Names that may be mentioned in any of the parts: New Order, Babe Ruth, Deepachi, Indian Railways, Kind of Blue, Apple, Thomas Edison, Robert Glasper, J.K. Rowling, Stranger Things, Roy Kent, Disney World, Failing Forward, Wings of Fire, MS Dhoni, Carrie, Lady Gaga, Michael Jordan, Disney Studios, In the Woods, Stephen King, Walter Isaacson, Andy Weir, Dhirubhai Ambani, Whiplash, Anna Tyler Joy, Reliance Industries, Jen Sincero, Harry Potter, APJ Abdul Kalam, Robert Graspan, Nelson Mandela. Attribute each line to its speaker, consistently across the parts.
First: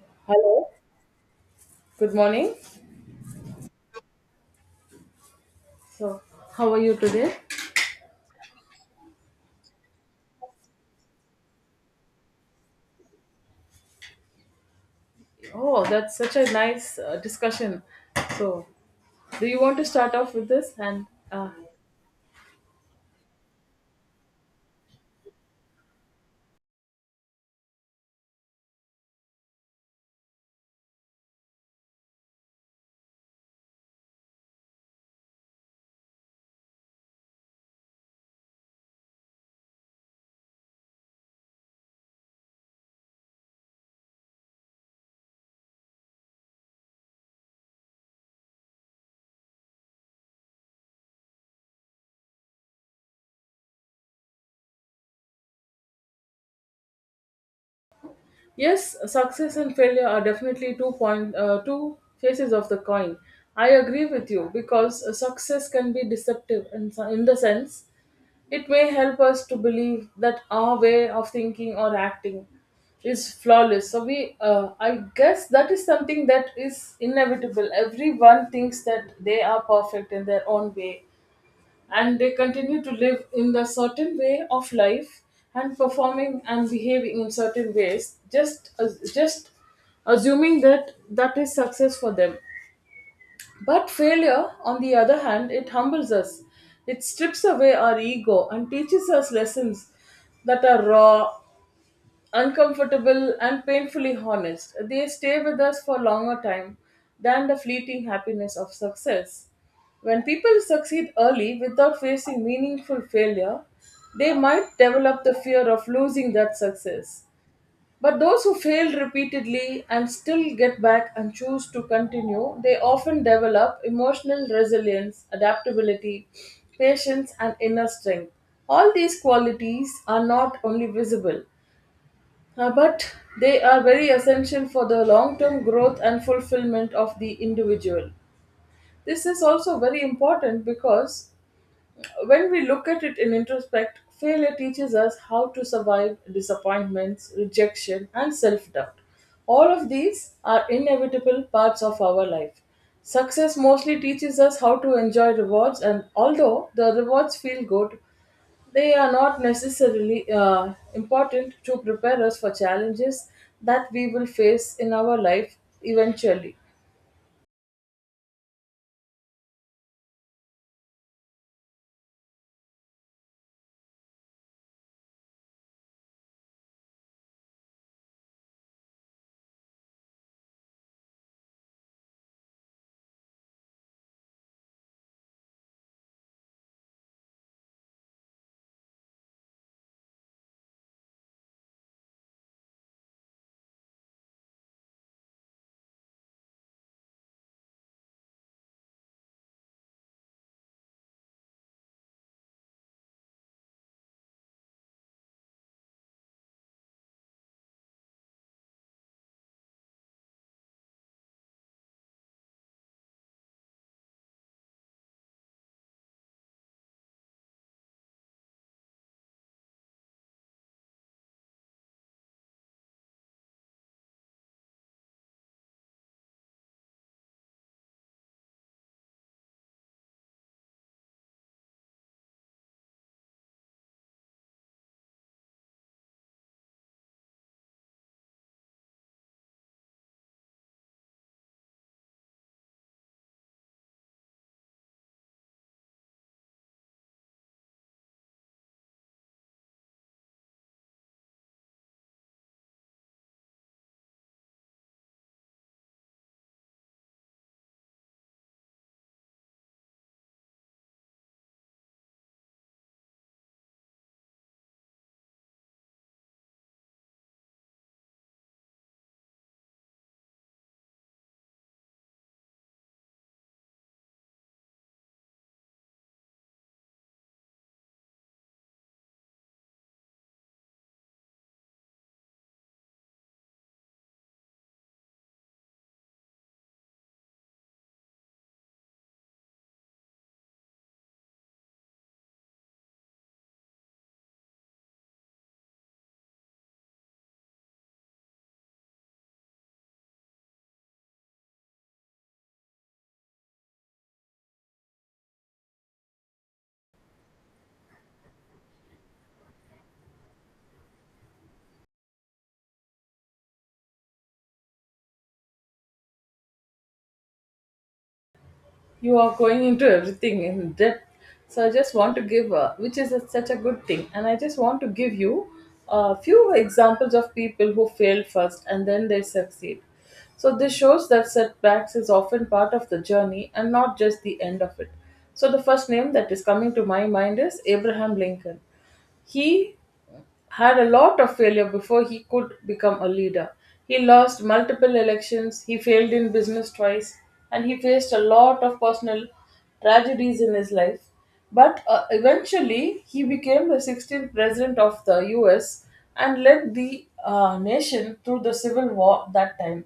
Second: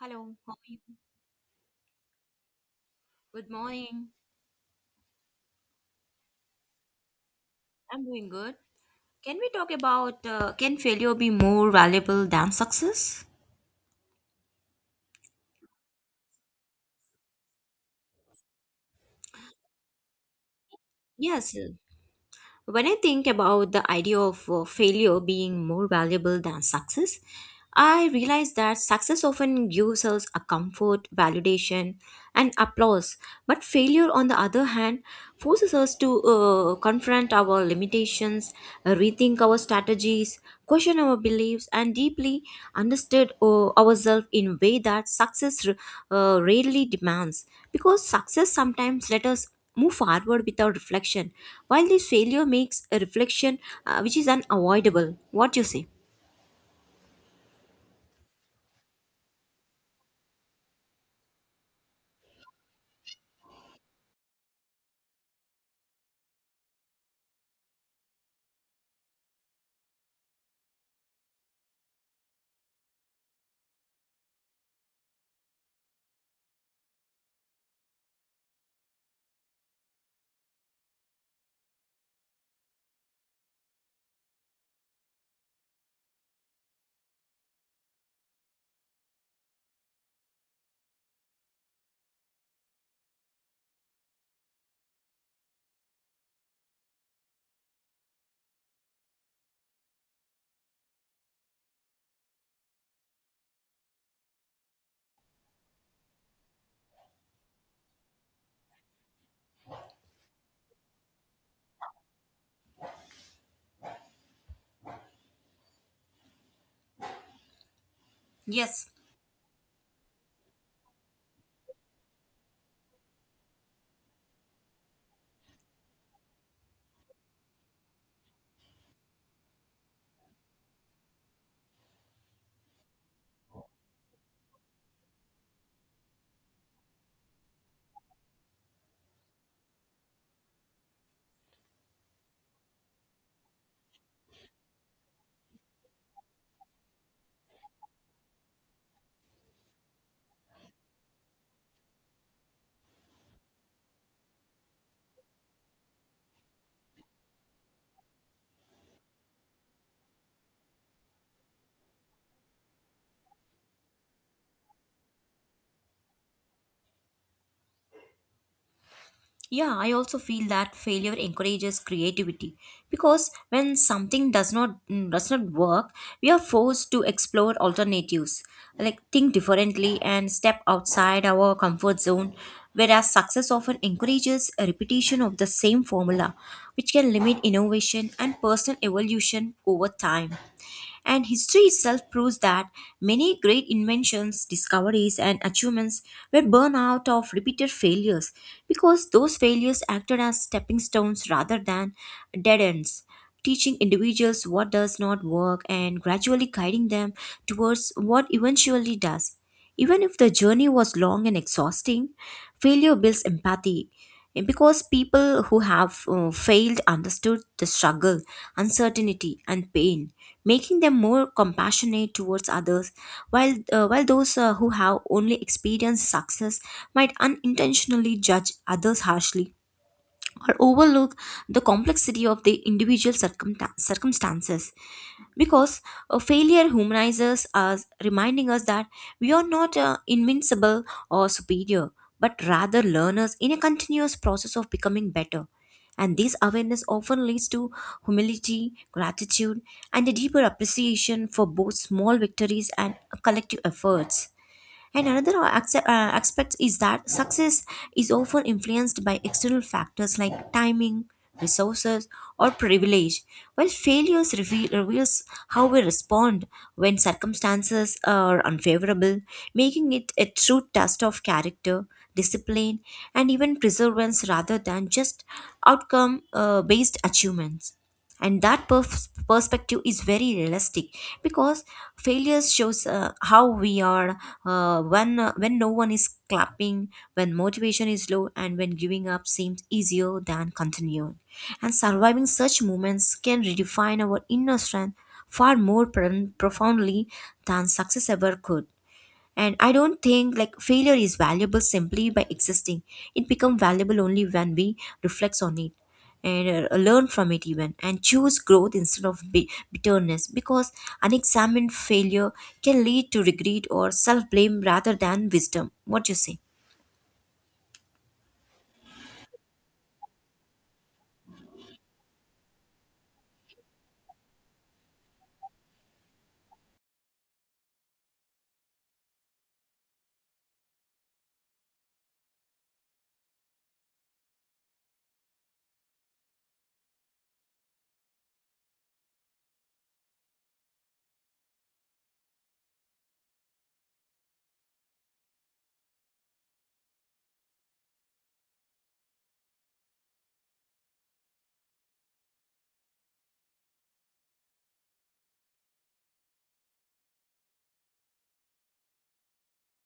Speaker 1: Hello, how are
Speaker 2: Hello,
Speaker 1: you?
Speaker 2: good morning.
Speaker 1: Good morning.
Speaker 2: So, how are you today?
Speaker 1: I'm doing good. Can we talk about can failure be more valuable than success?
Speaker 2: Oh, that's such a nice discussion. So, do you want to start off with this? And uh,
Speaker 1: Yes. When I think about the idea of failure being more valuable than success, I realize that success often gives us a comfort, validation, and applause. But failure, on the other hand, forces us to confront our limitations, rethink our strategies, question our beliefs, and deeply understand ourselves in a way that rarely demands. Because success sometimes let us move forward without reflection while this failure makes a reflection which is unavoidable. What you say?
Speaker 2: yes, success and failure are definitely two faces of the coin. I agree with you because success can be deceptive in the sense. It may help us to believe that our way of thinking or acting is flawless. So I guess, that is something that is inevitable. Everyone thinks that they are perfect in their own way, and they continue to live in the certain way of life and performing and behaving in certain ways. Just, as just assuming that that is success for them, but failure, on the other hand, it humbles us. It strips away our ego and teaches us lessons that are raw, uncomfortable, and painfully honest. They stay with us for longer time than the fleeting happiness of success. When people succeed early without facing meaningful failure, they might develop the fear of losing that success. But those who
Speaker 1: Yes.
Speaker 2: fail repeatedly and still get back and choose to continue, they often develop emotional resilience, adaptability, patience, and inner strength. All these qualities are not only visible, but they are very essential for the long term growth and fulfillment of the individual. This is also very important because when we look at it in introspect, failure teaches us how to survive disappointments, rejection, and self doubt. All of these are inevitable parts of our life. Success mostly teaches us how to enjoy rewards, and although the rewards feel good, they are not necessarily important to prepare us for challenges that we will face in our life eventually.
Speaker 1: Yeah, I also feel that failure encourages creativity because when something does not work, we are forced to explore alternatives, like think differently and step outside our comfort zone, whereas success often encourages a repetition of the same formula, which can limit innovation and personal evolution over time. And history itself proves that many great inventions, discoveries, and achievements were born out of repeated failures because those failures acted as stepping stones rather than dead ends, teaching individuals what does not work and gradually guiding them towards what eventually does. Even if the journey was long and exhausting, failure builds empathy, and because people who have failed understood the struggle, uncertainty, and pain, making them more compassionate towards others, while while those who have only experienced success might unintentionally judge others harshly or overlook the complexity of the individual circumstances, because a failure humanizes us, reminding us that we are not invincible or superior, but rather learners in a continuous process of becoming better. And this awareness often leads to humility, gratitude, and a deeper appreciation for both small victories and collective efforts. And another aspect is that success is often influenced by external factors like timing, resources, or privilege, while reveals how we respond when circumstances are unfavorable, making it a true test of character, discipline, and even perseverance rather than just outcome based achievements. And that perspective is very realistic because failures shows how we are when no one is clapping, when motivation is low, and when giving up seems easier than continuing. And surviving such moments can redefine our inner strength far more profoundly than success ever could. And I don't think like failure is valuable simply by existing. It becomes valuable only when we reflect on it and learn from it even, and choose growth instead of bitterness, because unexamined failure can lead to regret or self-blame rather than wisdom. What you say?
Speaker 2: You are going into everything in depth, so I just want to give such a good thing, and I just want to give you a few examples of people who failed first and then they succeed. So this shows that setbacks is often part of the journey and not just the end of it. So the first name that is coming to my mind is Abraham Lincoln. He had a lot of failure before he could become a leader. He lost multiple elections, he failed in business twice, and he faced a lot of personal tragedies in his life. But eventually, he became the 16th president of the US and led the nation through the civil war that time.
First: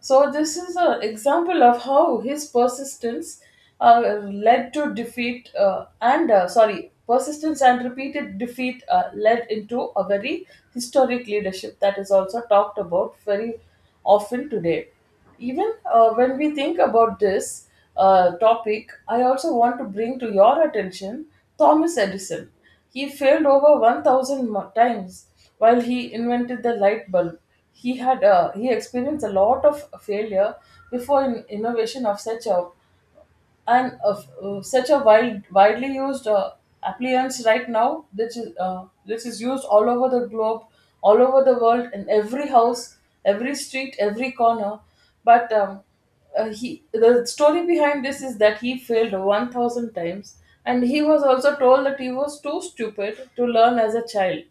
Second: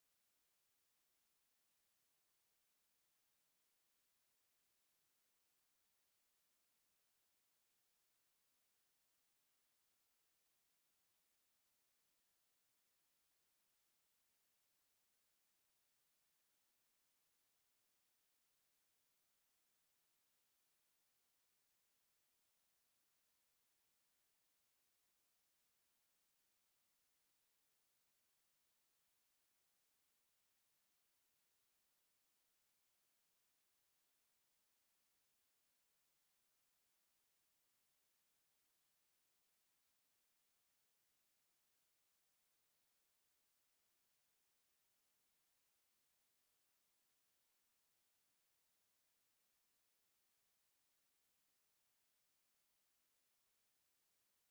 Speaker 2: So this is an example of how his persistence led to defeat and sorry persistence and repeated defeat led into a very historic leadership that is also talked about very often today. Even when we think about this topic, I also want to bring to your attention Thomas Edison. He failed over times while he invented the light bulb. He experienced a lot of failure before innovation of such a and of such a widely used appliance right now, which is used all over the globe, all over the world, in every house, every street, every corner. But the story behind this is that he failed 1,000 times, and he was also told that he was too stupid to learn as a child.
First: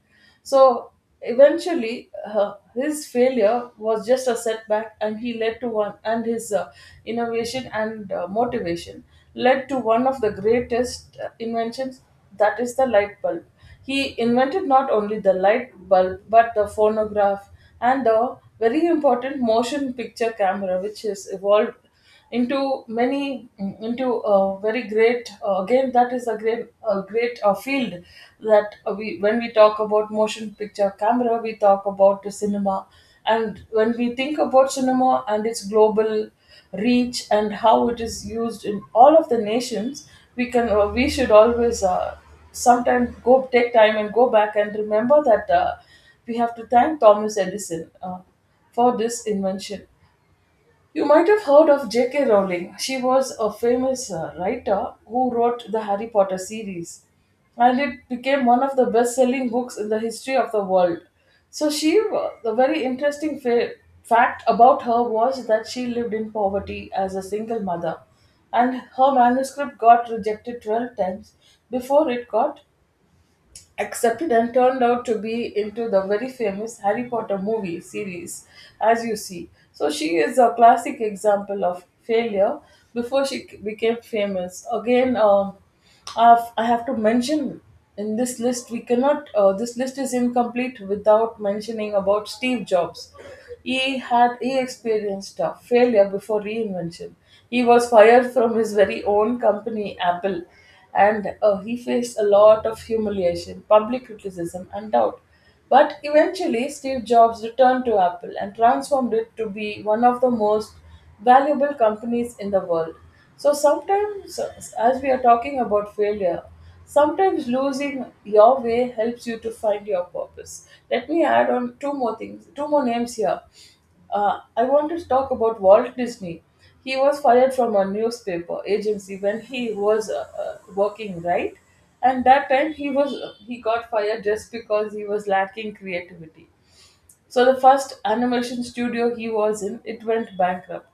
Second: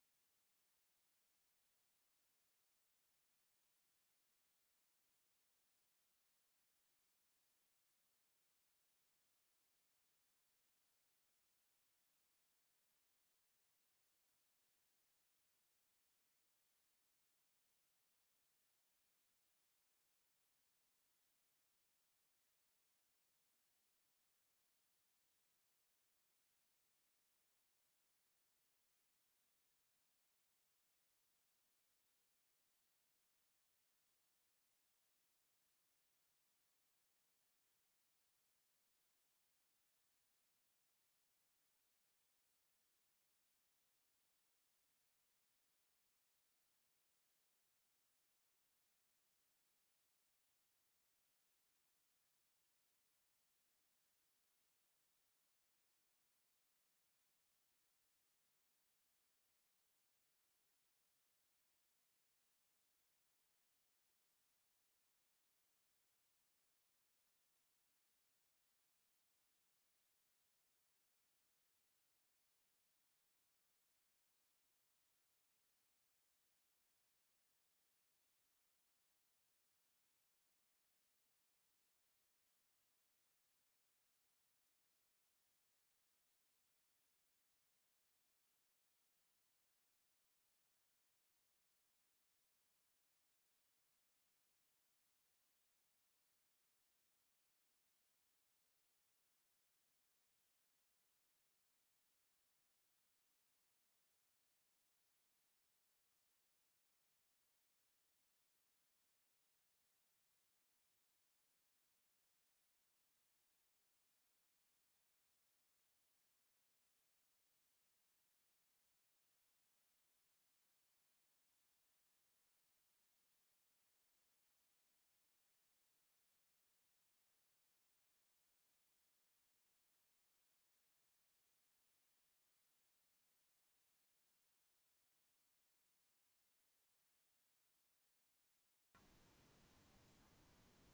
Speaker 2: So eventually, his failure was just a setback, and he led to one, and his innovation and motivation led to one of the greatest inventions, that is the light bulb. He invented not only the light bulb but the phonograph and the very important motion picture camera, which has evolved into a very great again that is a great field. That we When we talk about motion picture camera, we talk about the cinema, and when we think about cinema and its global reach and how it is used in all of the nations, we should always sometimes go take time and go back and remember that we have to thank Thomas Edison for this invention. You might have heard of J.K. Rowling. She was a famous writer who wrote the Harry Potter series, and it became one of the best-selling books in the history of the world. So the very interesting fact about her was that she lived in poverty as a single mother, and her manuscript got rejected 12 times before it got accepted and turned out to be into the very famous Harry Potter movie series, as you see. So she is a classic example of failure before she became famous. Again, I have to mention in this list we cannot. This list is incomplete without mentioning about Steve Jobs. He experienced a failure before reinvention. He was fired from his very own company, Apple, and he faced a lot of humiliation, public criticism, and doubt. But eventually, Steve Jobs returned to Apple and transformed it to be one of the most valuable companies in the world. So sometimes, as we are talking about failure, sometimes losing your way helps you to find your purpose. Let me add on two more things, two more names here. I want to talk about Walt Disney. He was fired from a newspaper agency when he was working, right? And that time he got fired just because he was lacking creativity. So the first animation studio he was in, it went bankrupt.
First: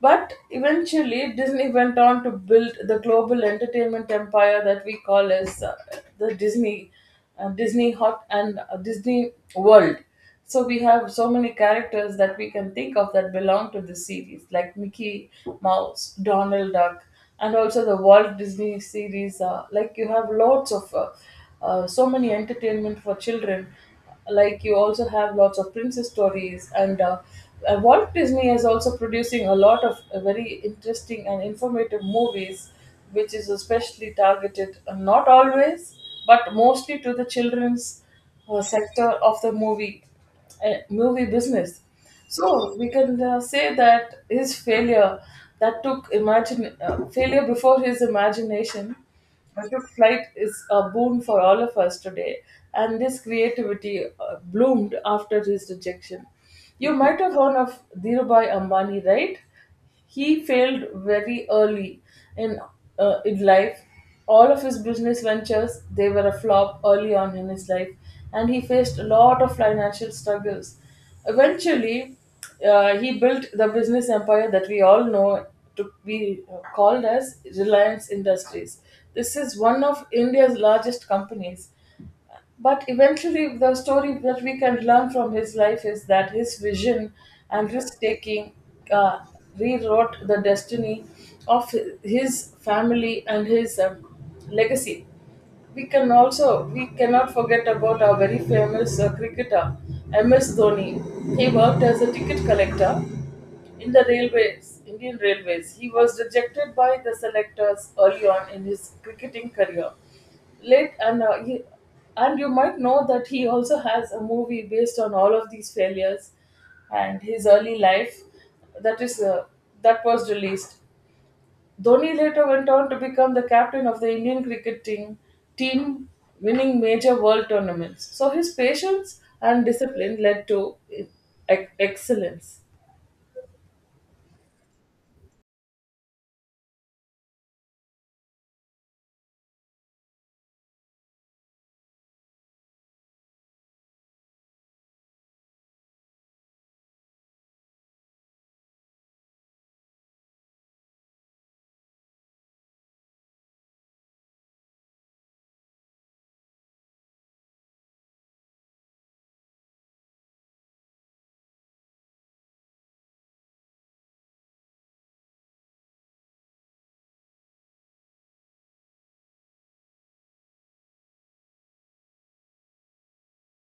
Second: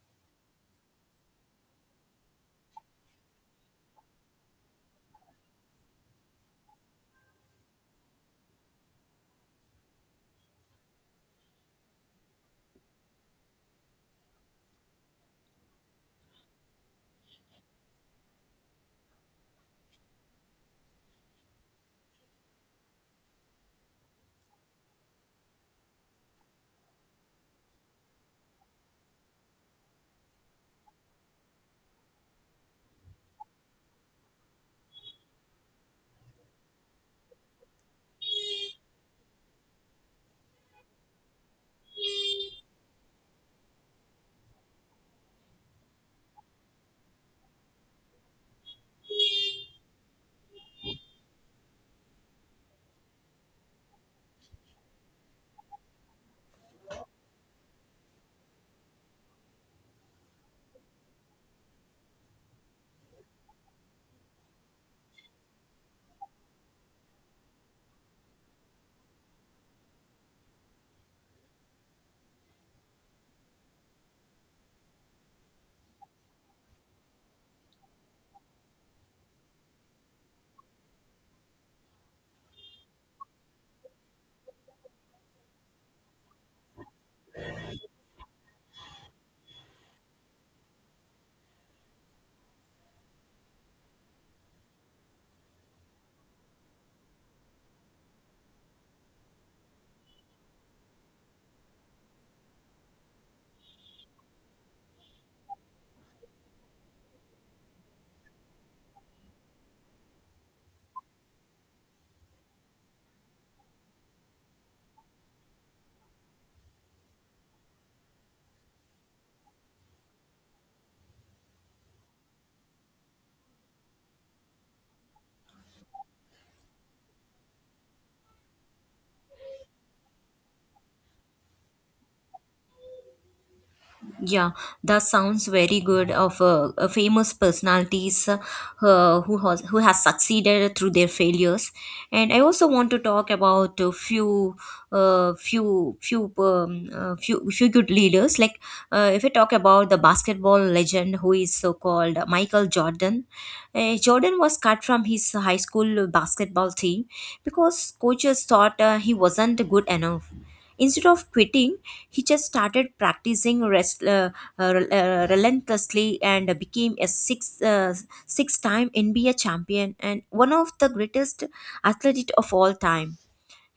Speaker 2: But eventually, Disney went on to build the global entertainment empire that we call as the Disney, Disney Hot and Disney World. So we have so many characters that we can think of that belong to this series, like Mickey Mouse, Donald Duck, and also the Walt Disney series. Like you have lots of so many entertainment for children, like you also have lots of princess stories, and Walt Disney is also producing a lot of very interesting and informative movies, which is especially targeted not always but mostly to the children's sector of the movie movie business. So we can say that his failure that took imagine failure before his imagination, but flight is a boon for all of us today, and this creativity bloomed after his rejection. You might have heard of Dhirubhai Ambani, right? He failed very early in in life. All of his business ventures, they were a flop early on in his life, and he faced a lot of financial struggles. Eventually, he built the business empire that we all know to be called as Reliance Industries. This is one of India's largest companies. But eventually, the story that we can learn from his life is that his vision and risk taking uh, rewrote the destiny of his family and his legacy. We cannot forget about our very famous cricketer MS Dhoni. He worked as a ticket collector in the railways, Indian Railways. He was rejected by the selectors early on in his cricketing career. Late and uh, he, and you might know that he also has a movie based on all of these failures and his early life, that is that was released. Dhoni later went on to become the captain of the Indian cricket team, winning major world tournaments. So his patience and discipline led to excellence.
Speaker 1: Yeah, that sounds very good. Of famous personalities who has succeeded through their failures, and I also want to talk about a few, few, few, few, few good leaders. Like if I talk about the basketball legend who is so called Michael Jordan, Jordan was cut from his high school basketball team because coaches thought he wasn't good enough. Instead of quitting, he just started relentlessly and became a six time NBA champion and one of the greatest athlete of all time.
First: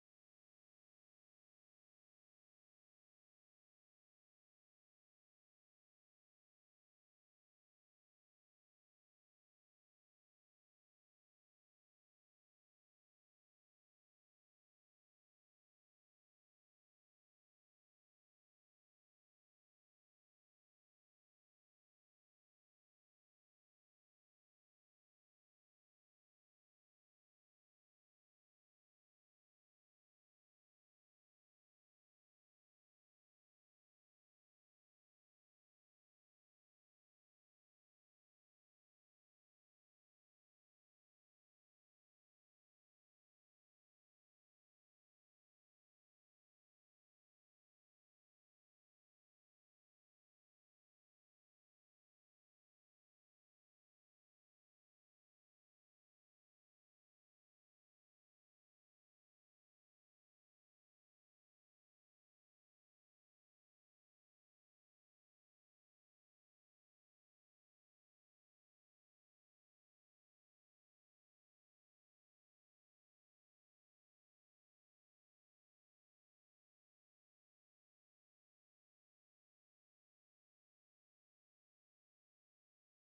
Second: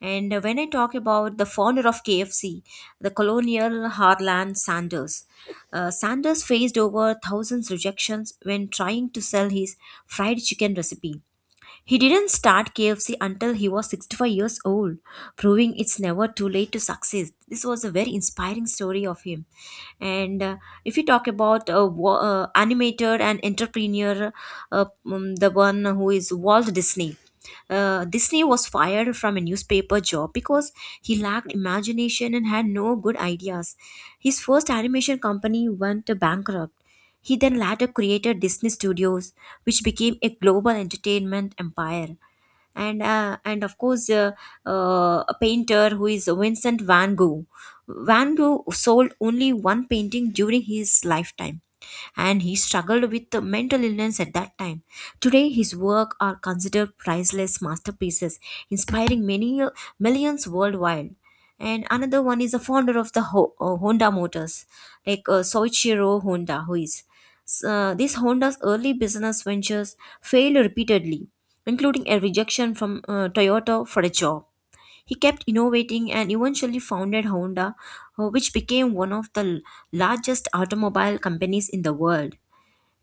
Speaker 1: And when I talk about the founder of KFC, the colonial Harlan Sanders, Sanders faced over thousands rejections when trying to sell his fried chicken recipe. He didn't start KFC until he was 65 years old, proving it's never too late to succeed. This was a very inspiring story of him. And if you talk about animator and entrepreneur, the one who is Walt Disney. Disney was fired from a newspaper job because he lacked imagination and had no good ideas. His first animation company went bankrupt. He then later created Disney Studios, which became a global entertainment empire. And of course, a painter who is Vincent Van Gogh. Van Gogh sold only one painting during his lifetime, and he struggled with the mental illness at that time. Today, his work are considered priceless masterpieces, inspiring many millions worldwide. And another one is the founder of the Honda Motors, like Soichiro Honda, who is. This Honda's early business ventures failed repeatedly, including a rejection from Toyota for a job. He kept innovating and eventually founded Honda, which became one of the largest automobile companies in the world.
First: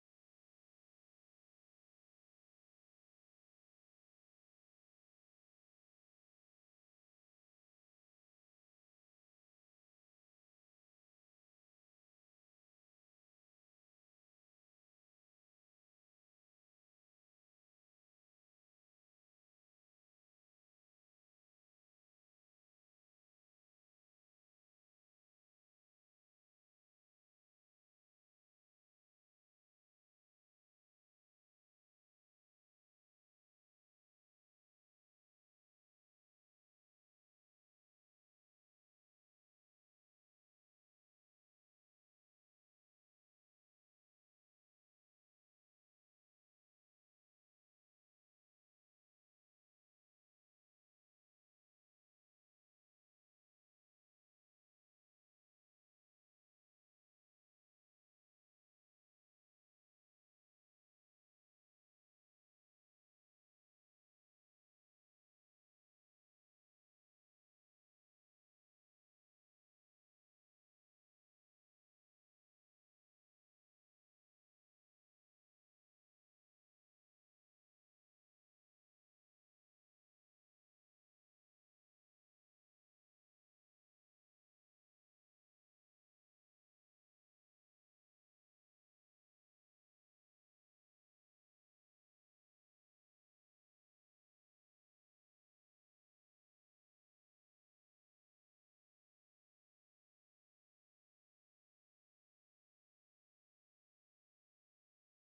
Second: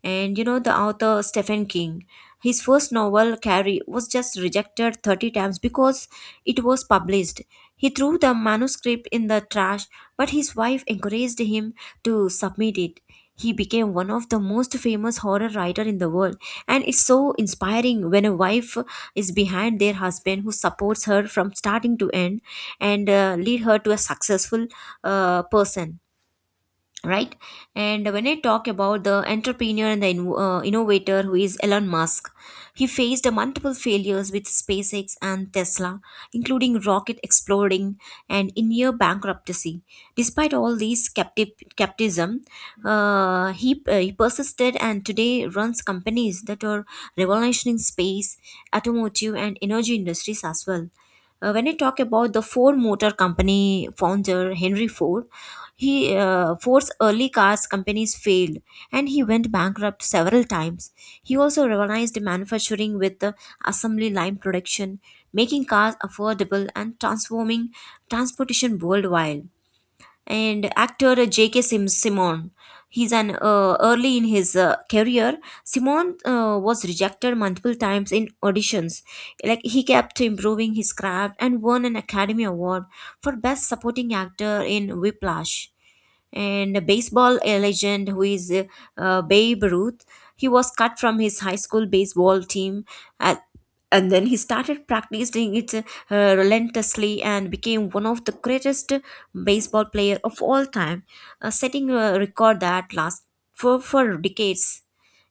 Speaker 1: And you know the author Stephen King. His first novel, Carrie, was just rejected 30 times because it was published. He threw the manuscript in the trash, but his wife encouraged him to submit it. He became one of the most famous horror writer in the world, and it's so inspiring when a wife is behind their husband who supports her from starting to end and lead her to a successful person, right? And when I talk about the entrepreneur and the innovator who is Elon Musk, he faced multiple failures with SpaceX and Tesla, including rocket exploding and in-year bankruptcy. Despite all these captivism, he persisted, and today runs companies that are revolutionizing space, automotive, and energy industries as well. When I talk about the Ford Motor Company founder Henry Ford, he Ford's early cars companies failed, and he went bankrupt several times. He also reorganized manufacturing with the assembly line production, making cars affordable and transforming transportation worldwide. And actor J.K. Simon. He's an early in his career. Simon was rejected multiple times in auditions. Like, he kept improving his craft and won an Academy Award for Best Supporting Actor in Whiplash. And a baseball legend who is Babe Ruth. He was cut from his high school baseball team, uh, and then he started practicing it relentlessly and became one of the greatest baseball player of all time, setting a record that lasts for decades.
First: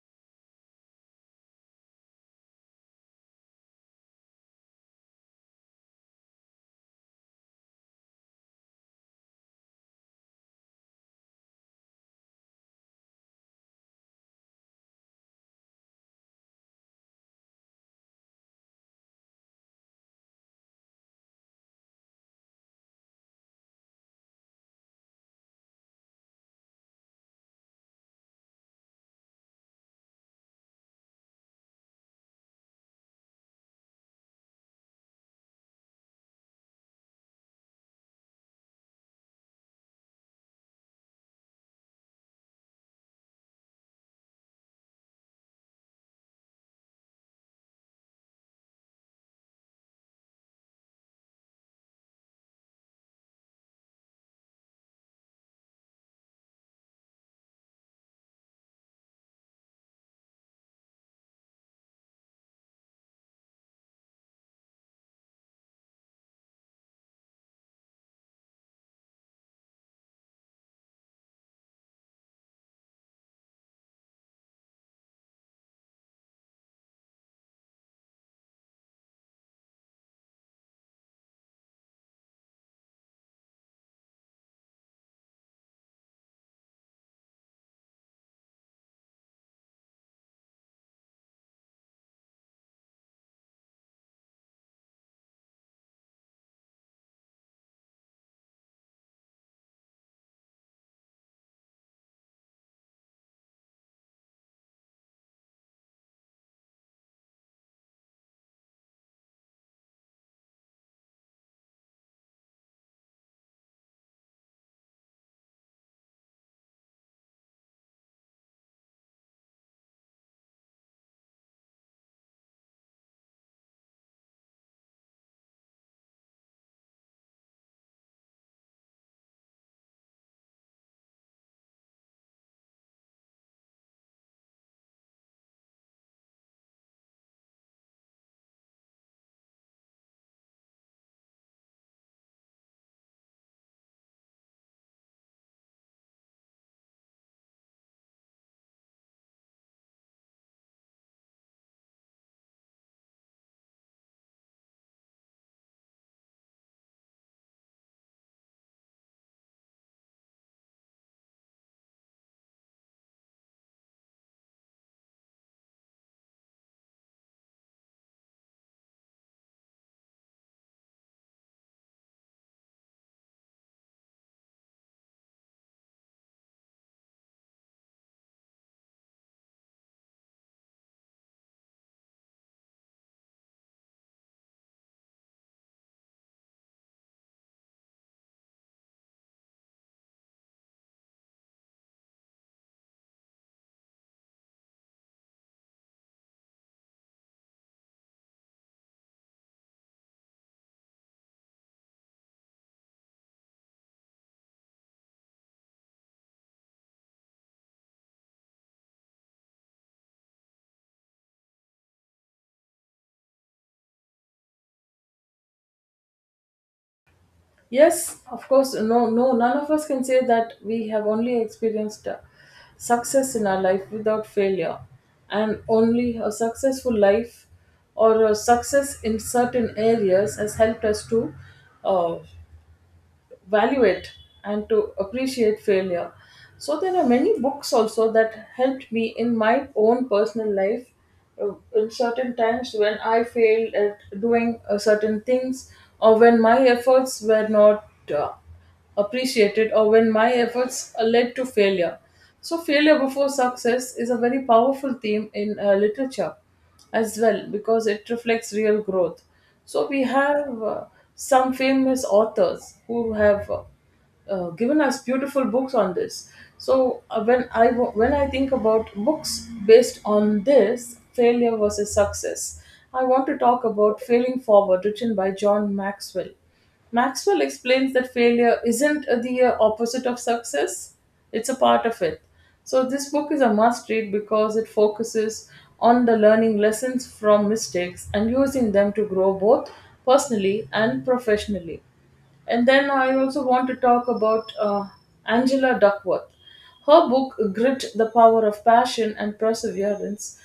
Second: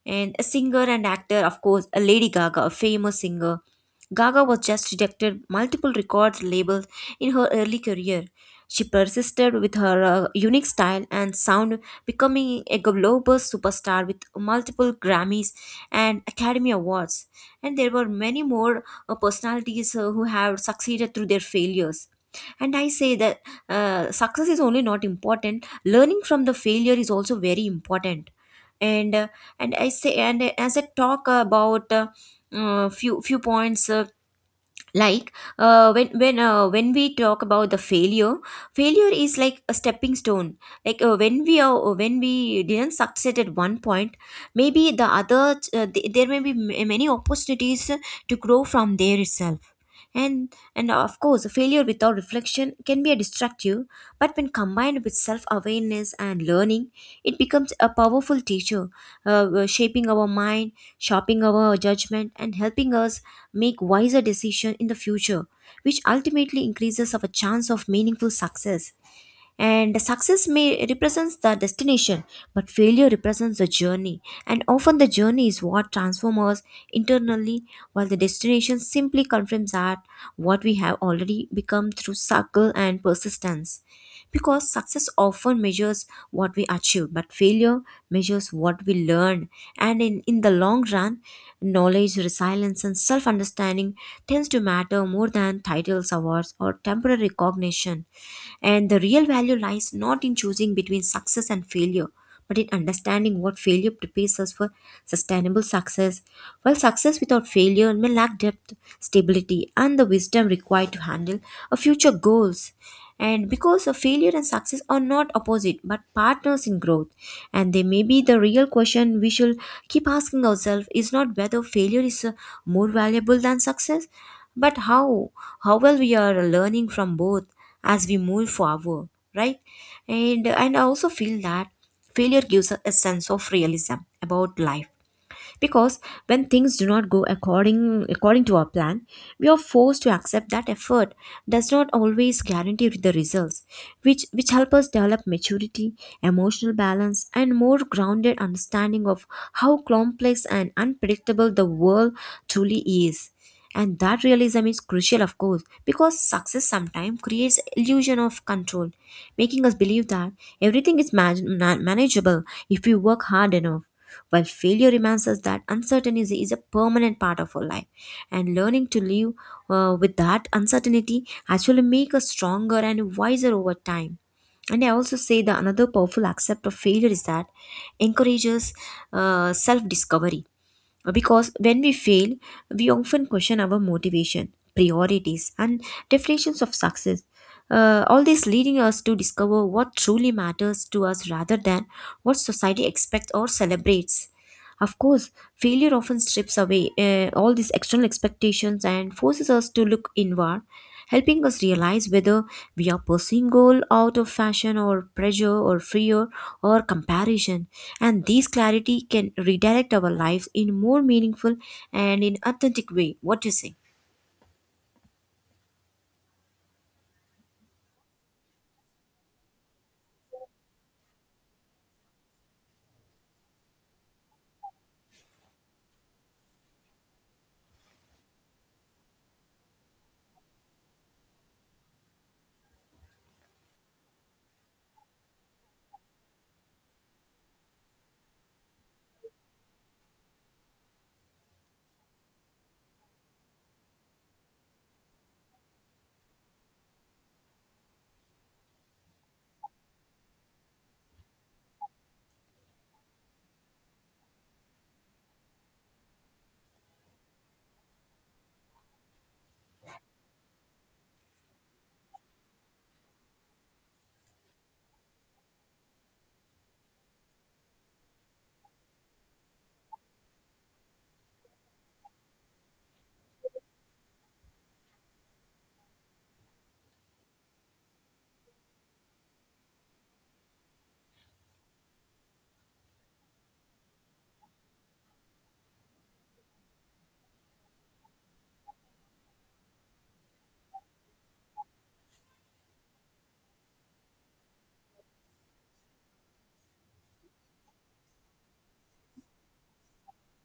Speaker 1: And a singer and actor, of course, a Lady Gaga, a famous singer, Gaga was just rejected multiple record labels in her early career. She persisted with her unique style and sound, becoming a global superstar with multiple Grammys and Academy Awards. And there were many more personalities who have succeeded through their failures. And I say that success is only not important, learning from the failure is also very important. And uh, and I say, and as I talk about few few points, like when we talk about the failure, failure is like a stepping stone. Like when we didn't succeed at one point, maybe the other there may be many opportunities to grow from there itself. And of course, failure without reflection can be a destructive, but when combined with self-awareness and learning, it becomes a powerful teacher, shaping our mind, sharpening our judgment, and helping us make wiser decisions in the future, which ultimately increases our chance of meaningful success. And success may represents the destination, but failure represents the journey. And often the journey is what transforms us internally, while the destination simply confirms that what we have already become through struggle and persistence. Because success often measures what we achieve, but failure measures what we learn. And in the long run, knowledge, resilience, and self understanding tends to matter more than titles, awards, or temporary recognition. And the real value lies not in choosing between success and failure but in understanding what failure prepares us for sustainable success. While success without failure may lack depth, stability, and the wisdom required to handle our future goals. And because a failure and success are not opposite but partners in growth, and they may be the real question we should keep asking ourselves is not whether failure is more valuable than success, but how well we are learning from both as we move forward, right? And I also feel that. Failure gives us a sense of realism about life because when things do not go according to our plan, we are forced to accept that effort does not always guarantee the results, which help us develop maturity, emotional balance, and more grounded understanding of how complex and unpredictable the world truly is. And that realism is crucial, of course, because success sometimes creates illusion of control, making us believe that everything is manageable if we work hard enough, while failure reminds us that uncertainty is a permanent part of our life, and learning to live with that uncertainty actually make us stronger and wiser over time. And I also say that another powerful aspect of failure is that encourages self-discovery. Because when we fail, we often question our motivation, priorities, and definitions of success. All this leading us to discover what truly matters to us rather than what society expects or celebrates. Of course, failure often strips away all these external expectations and forces us to look inward, helping us realize whether we are pursuing goal out of fashion or pressure or fear or comparison. And this clarity can redirect our lives in more meaningful and in authentic way. What do you say?
Speaker 2: Yes, of course, none of us can say that we have only experienced success in our life without failure, and only a successful life or a success in certain areas has helped us to uh, value it and to appreciate failure. So there are many books also that helped me in my own personal life in certain times when I failed at doing certain things, or when my efforts were not uh, appreciated, or when my efforts led to failure. So failure before success is a very powerful theme in literature as well because it reflects real growth. So we have some famous authors who have given us beautiful books on this. So when I think about books based on this failure versus success, I want to talk about Failing Forward, written by John Maxwell. Maxwell explains that failure isn't the opposite of success, it's a part of it. So, this book is a must read because it focuses on the learning lessons from mistakes and using them to grow both personally and professionally. And then I also want to talk about Angela Duckworth. Her book, Grit, The Power of Passion and Perseverance,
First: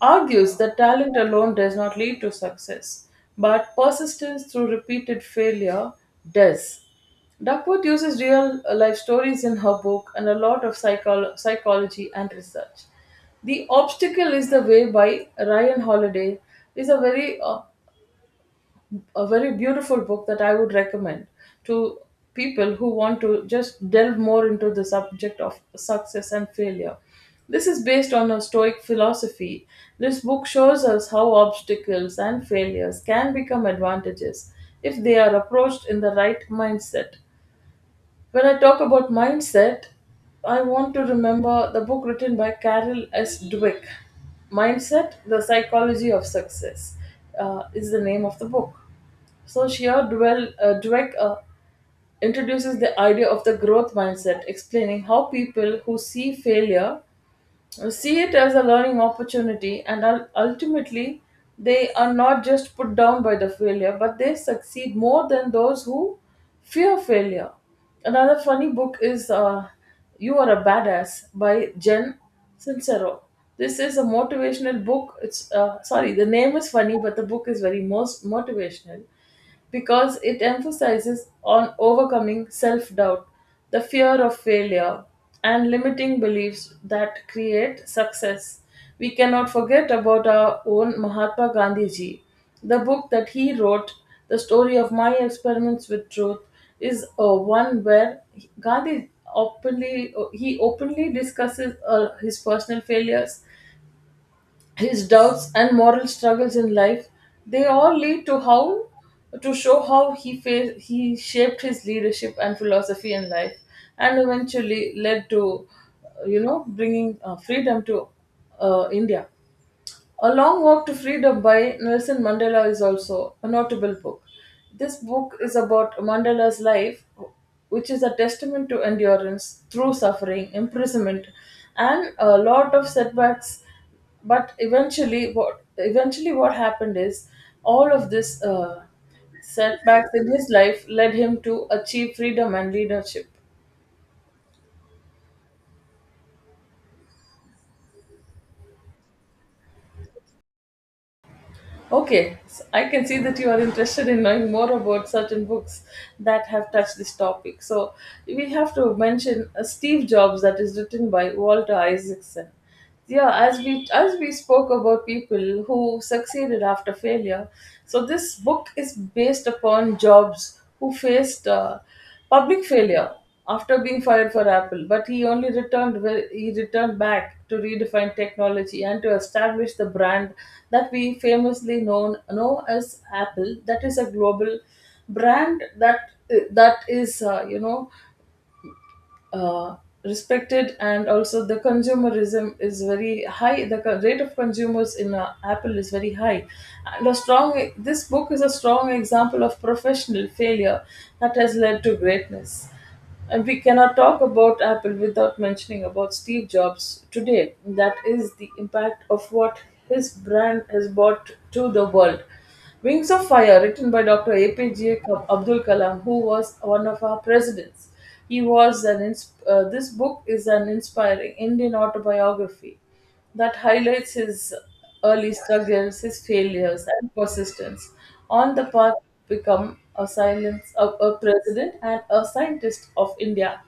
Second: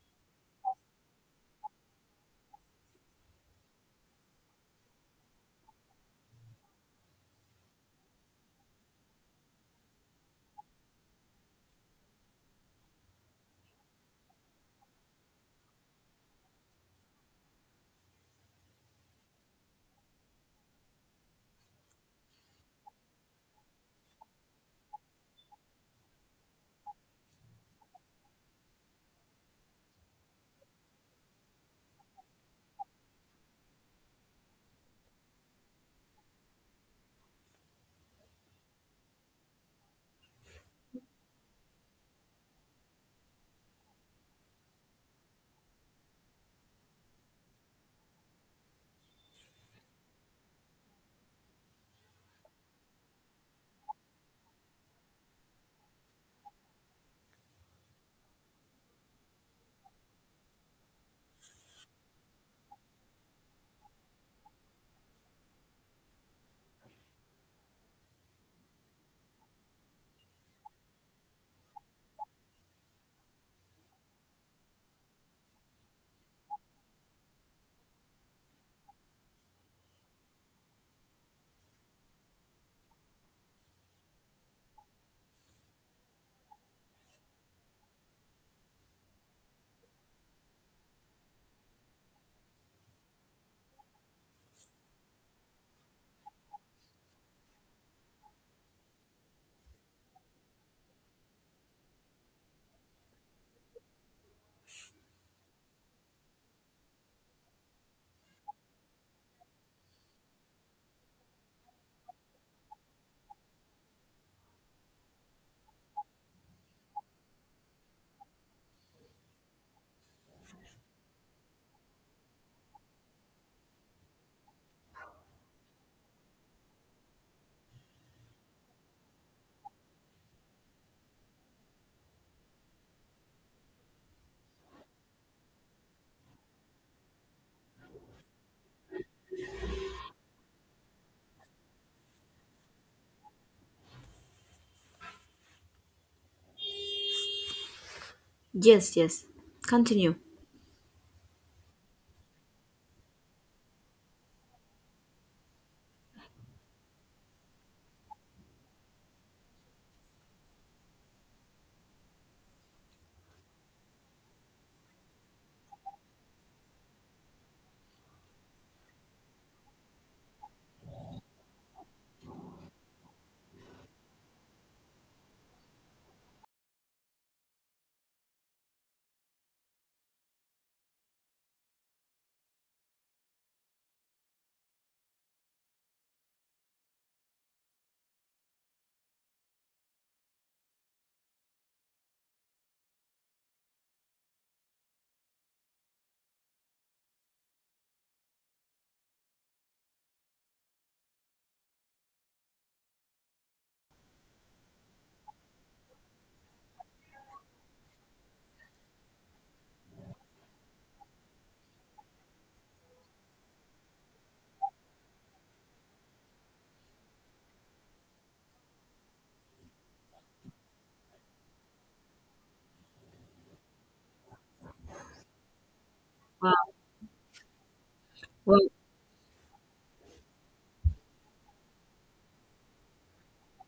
Speaker 2: argues that talent alone does not lead to success, but persistence through repeated failure does. Duckworth uses real life stories in her book and a lot of psychology and research. The Obstacle is the Way by Ryan Holiday is a very beautiful book that I would recommend to people who want to just delve more into the subject of success and failure. This is based on a Stoic philosophy. This book shows us how obstacles and failures can become advantages if they are approached in the right mindset. When I talk about mindset, I want to remember the book written by Carol S. Dweck. Mindset, The Psychology of Success is the name of the book. So, here Dweck introduces the idea of the growth mindset, explaining how people who see failure see it as a learning opportunity and ultimately they are not just put down by the failure but they succeed more than those who fear failure. Another funny book is You are a Badass by Jen Sincero. This is a motivational book. It's sorry, the name is funny, but the book is very most motivational because it emphasizes on overcoming self-doubt, the fear of failure, and limiting beliefs that create success. We cannot forget about our own Mahatma Gandhi ji. The book that he wrote, The Story of My Experiments with Truth, is one where Gandhi openly discusses his personal failures, his doubts and moral struggles in life. They all lead to how to show how he shaped his leadership and philosophy in life and eventually led to, bringing freedom to India. A Long Walk to Freedom by Nelson Mandela is also a notable book. This book is about Mandela's life, which is a testament to endurance through suffering, imprisonment, and a lot of setbacks. But eventually what happened is all of this setbacks in his life led him to achieve freedom and leadership.
Speaker 1: Yes, yes. Continue.
Speaker 2: Okay, so I can see that you are interested in knowing more about certain books that have touched this topic. So we have to mention Steve Jobs that is written by Walter Isaacson. Yeah, as we spoke about people who succeeded after failure, so this book is based upon Jobs who faced public failure after being fired for Apple, but he only he returned back to redefine technology and to establish the brand that we famously know as Apple. That is a global brand that is, uh, respected, and also the consumerism is very high, the rate of consumers in Apple is very high. And a strong this book is a strong example of professional failure that has led to greatness. And we cannot talk about Apple without mentioning about Steve Jobs today. That is the impact of what his brand has brought to the world. Wings of Fire, written by Dr. APJ Abdul Kalam, who was one of our presidents. He was an ins- This book is an inspiring Indian autobiography that highlights his early struggles, his
Speaker 1: Wow.
Speaker 2: failures, and persistence on the
Speaker 1: Well,
Speaker 2: path to become a president and a scientist of India.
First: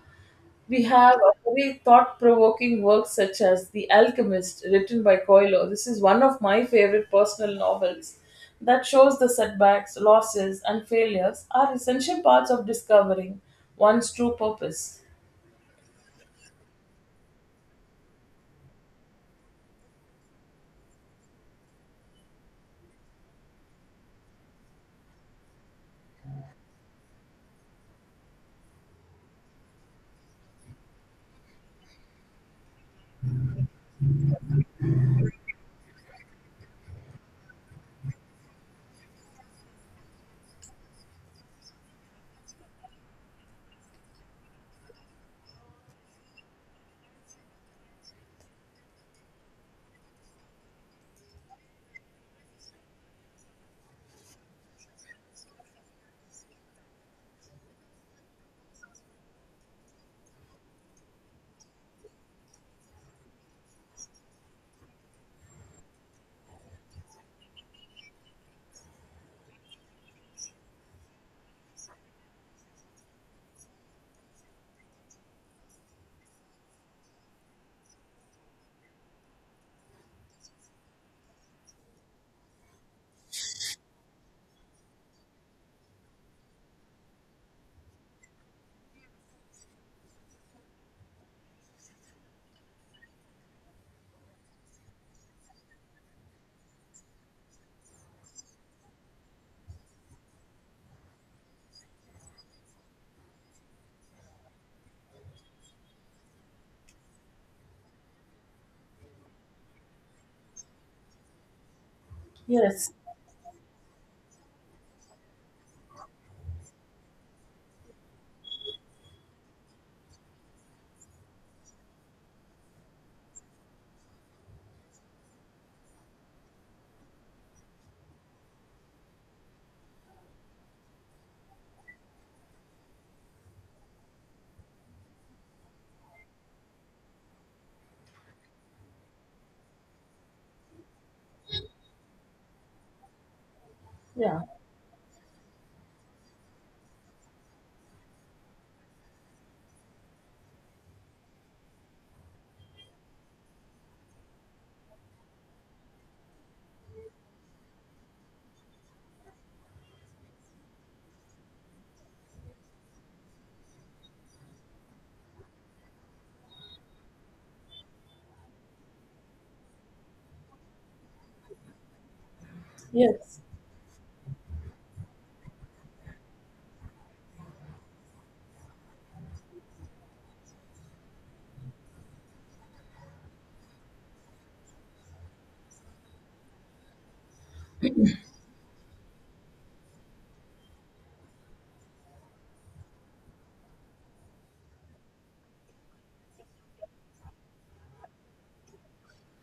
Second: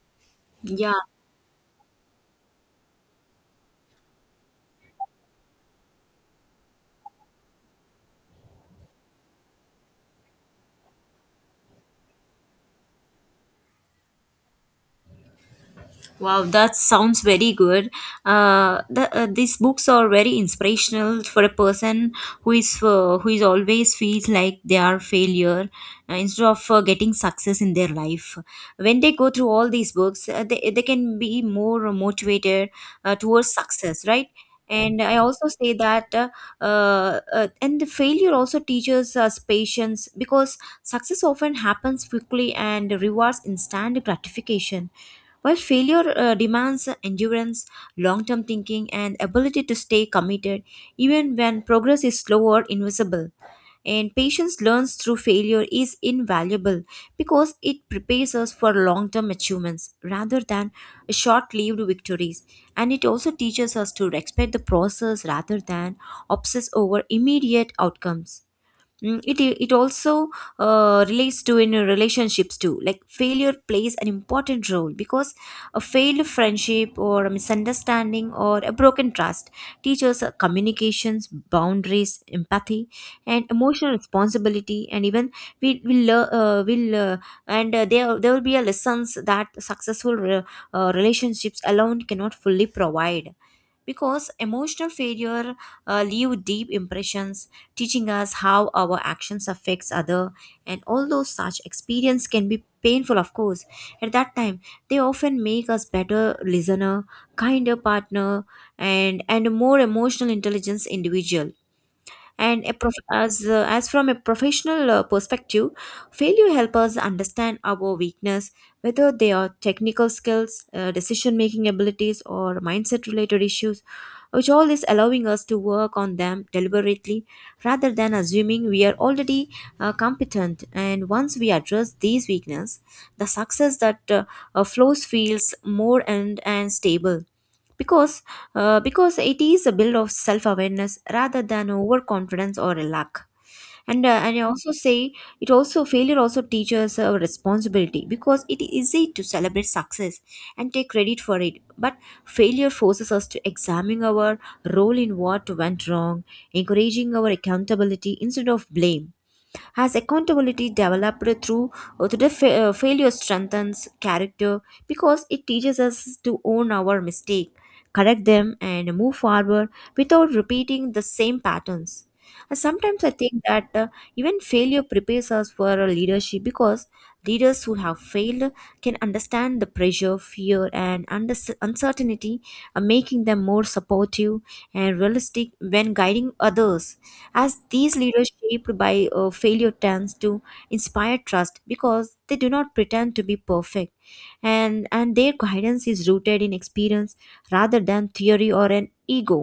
Speaker 2: We
Speaker 1: yeah.
Speaker 2: have a very thought-provoking work such as *The Alchemist*, written by Coelho. This is one of my favorite personal novels that shows the setbacks, losses, and failures are essential parts of discovering one's true purpose.
Speaker 1: Wow, that sounds very good. These books are very inspirational for a person who is always feels like they are failure instead of getting success in their life. When they go through all these books, they can be more motivated towards success, right? And I also say that, and the failure also teaches us patience because success often happens quickly and rewards instant gratification while failure demands endurance, long term thinking, and ability to stay committed, even when progress is slow or invisible. And patience learned through failure is invaluable because it prepares us for long term achievements rather than short lived victories. And it also teaches us to respect the process rather than obsess over immediate outcomes. It also relates to in your relationships too like failure plays an important role because a failed friendship or a misunderstanding or a broken trust teaches communications boundaries empathy and emotional responsibility and even we will lear- will and there will be a lessons that relationships alone cannot fully provide because emotional failure leave deep impressions teaching us how our actions affects other and although such experience can be painful of course at that time they often make us better listener kinder partner and a more emotional intelligence individual and a
Speaker 2: Yes,
Speaker 1: prof- as from a professional perspective failure help us understand our weakness whether they are technical skills decision making abilities or mindset related issues which all is allowing us to work on them deliberately rather than assuming we are already competent and once we address these weakness the success that flows feels more and stable because because it is a build of self-awareness rather than overconfidence or a lack and I
Speaker 2: yeah,
Speaker 1: also say it also failure also teaches responsibility because it is easy to celebrate success and take credit for it but failure forces us to examine our role in what went wrong encouraging our accountability instead of blame has accountability developed through failure strengthens character because it teaches us to own our mistake, correct them, and move forward without repeating the same patterns. And sometimes I
Speaker 2: yes.
Speaker 1: think that even failure prepares us for leadership because leaders who have failed can understand the pressure, fear, and uncertainty, making them more supportive and realistic when guiding others as these leaders shaped by failure tends to inspire trust because they do not pretend to be perfect and their guidance is rooted in experience rather than theory or an ego.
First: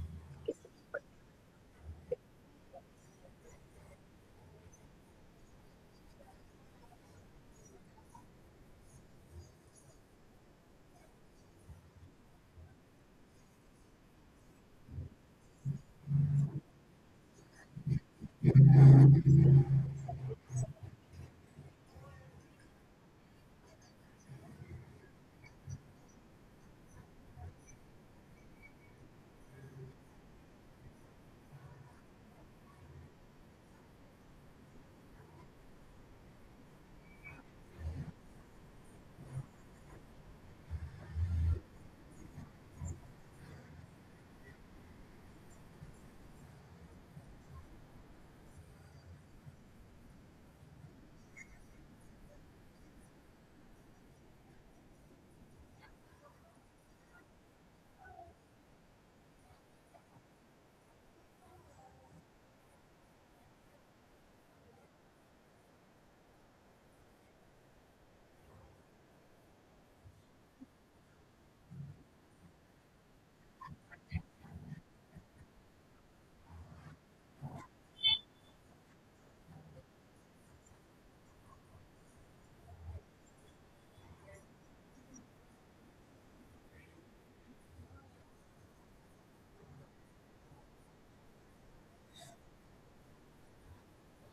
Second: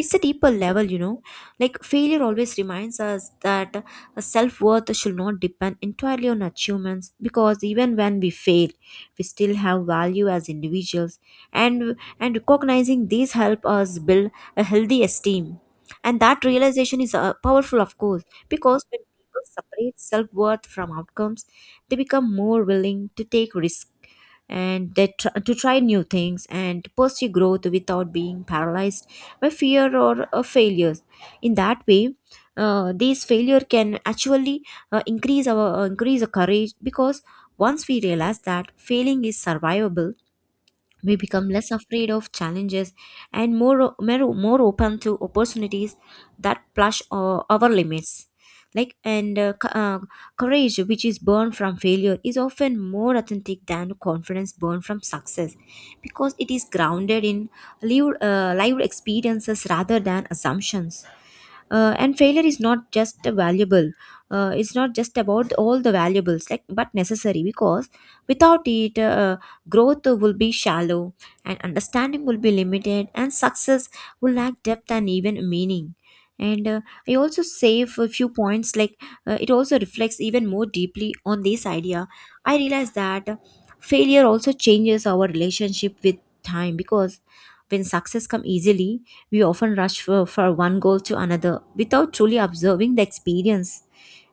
Speaker 1: It's a deeper level, you know, like failure always reminds us that self-worth should not depend entirely on achievements because even when we fail we still have value as individuals and recognizing these help us build a healthy esteem. And that realization is powerful, of course, because when people separate self worth from outcomes, they become more willing to take risks and to try new things and to pursue growth without being paralyzed by fear or failures. In that way, these failure can actually increase our courage because once we realize that failing is survivable we become less afraid of challenges and more open to opportunities that plush our limits like and courage which is born from failure is often more authentic than confidence born from success because it is grounded in lived experiences rather than assumptions. Uh, and failure is not just a valuable, it's not just about all the valuables like but necessary because without it growth will be shallow and understanding will be limited and success will lack depth and even meaning. And I also save a few points like, it also reflects even more deeply on this idea. I realize that failure also changes our relationship with time because when success comes easily we often rush for one goal to another without truly observing the experience.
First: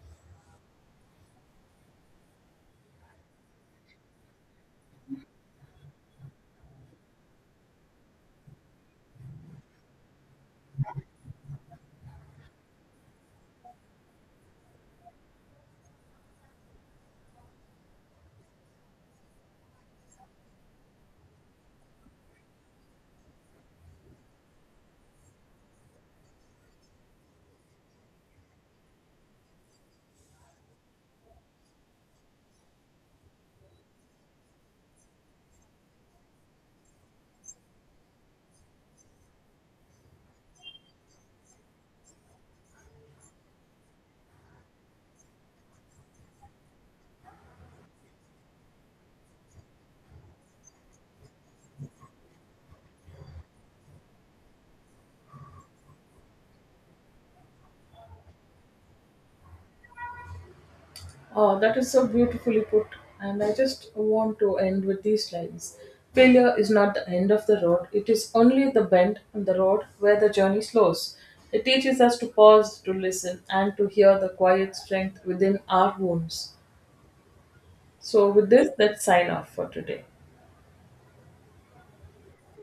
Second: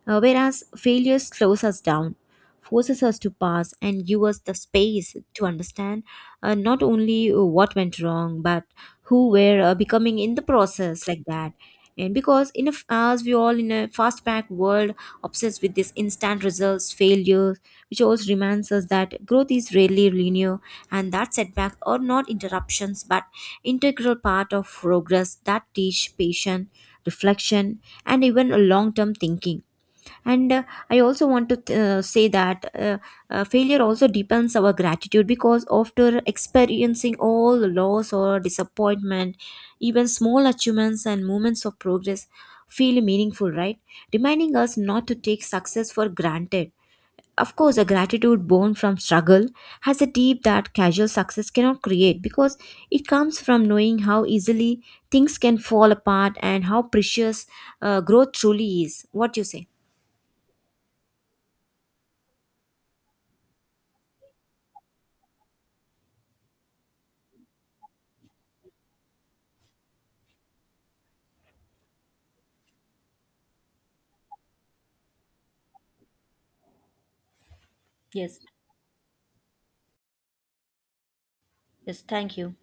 Speaker 1: Whereas failure slows us down, forces us to pause, and give us the space to understand not only what went wrong, but who were becoming in the process like that. And because in as we all in a fast-paced world obsessed with this instant results, failure, which also reminds us that growth is rarely linear, and that setbacks are not interruptions but integral part of progress that teach patience, reflection, and even a long-term thinking. And I also want to say that failure also deepens our gratitude because after experiencing all the loss or disappointment even small achievements and moments of progress feel meaningful, right, reminding us not to take success for granted. Of course, a gratitude born from struggle has a deep that casual success cannot create because it comes from knowing how easily things can fall apart and how precious growth truly is. What do you say?
Speaker 2: Oh, that is so beautifully put. And I just want to end with these lines. Failure is not the end of the road, it is only the bend on the road where the journey slows. It teaches us to pause, to listen, and to hear the quiet strength within our wounds. So,
Speaker 1: Yes.
Speaker 2: with this, let's sign off for today.
Speaker 1: Yes, thank you.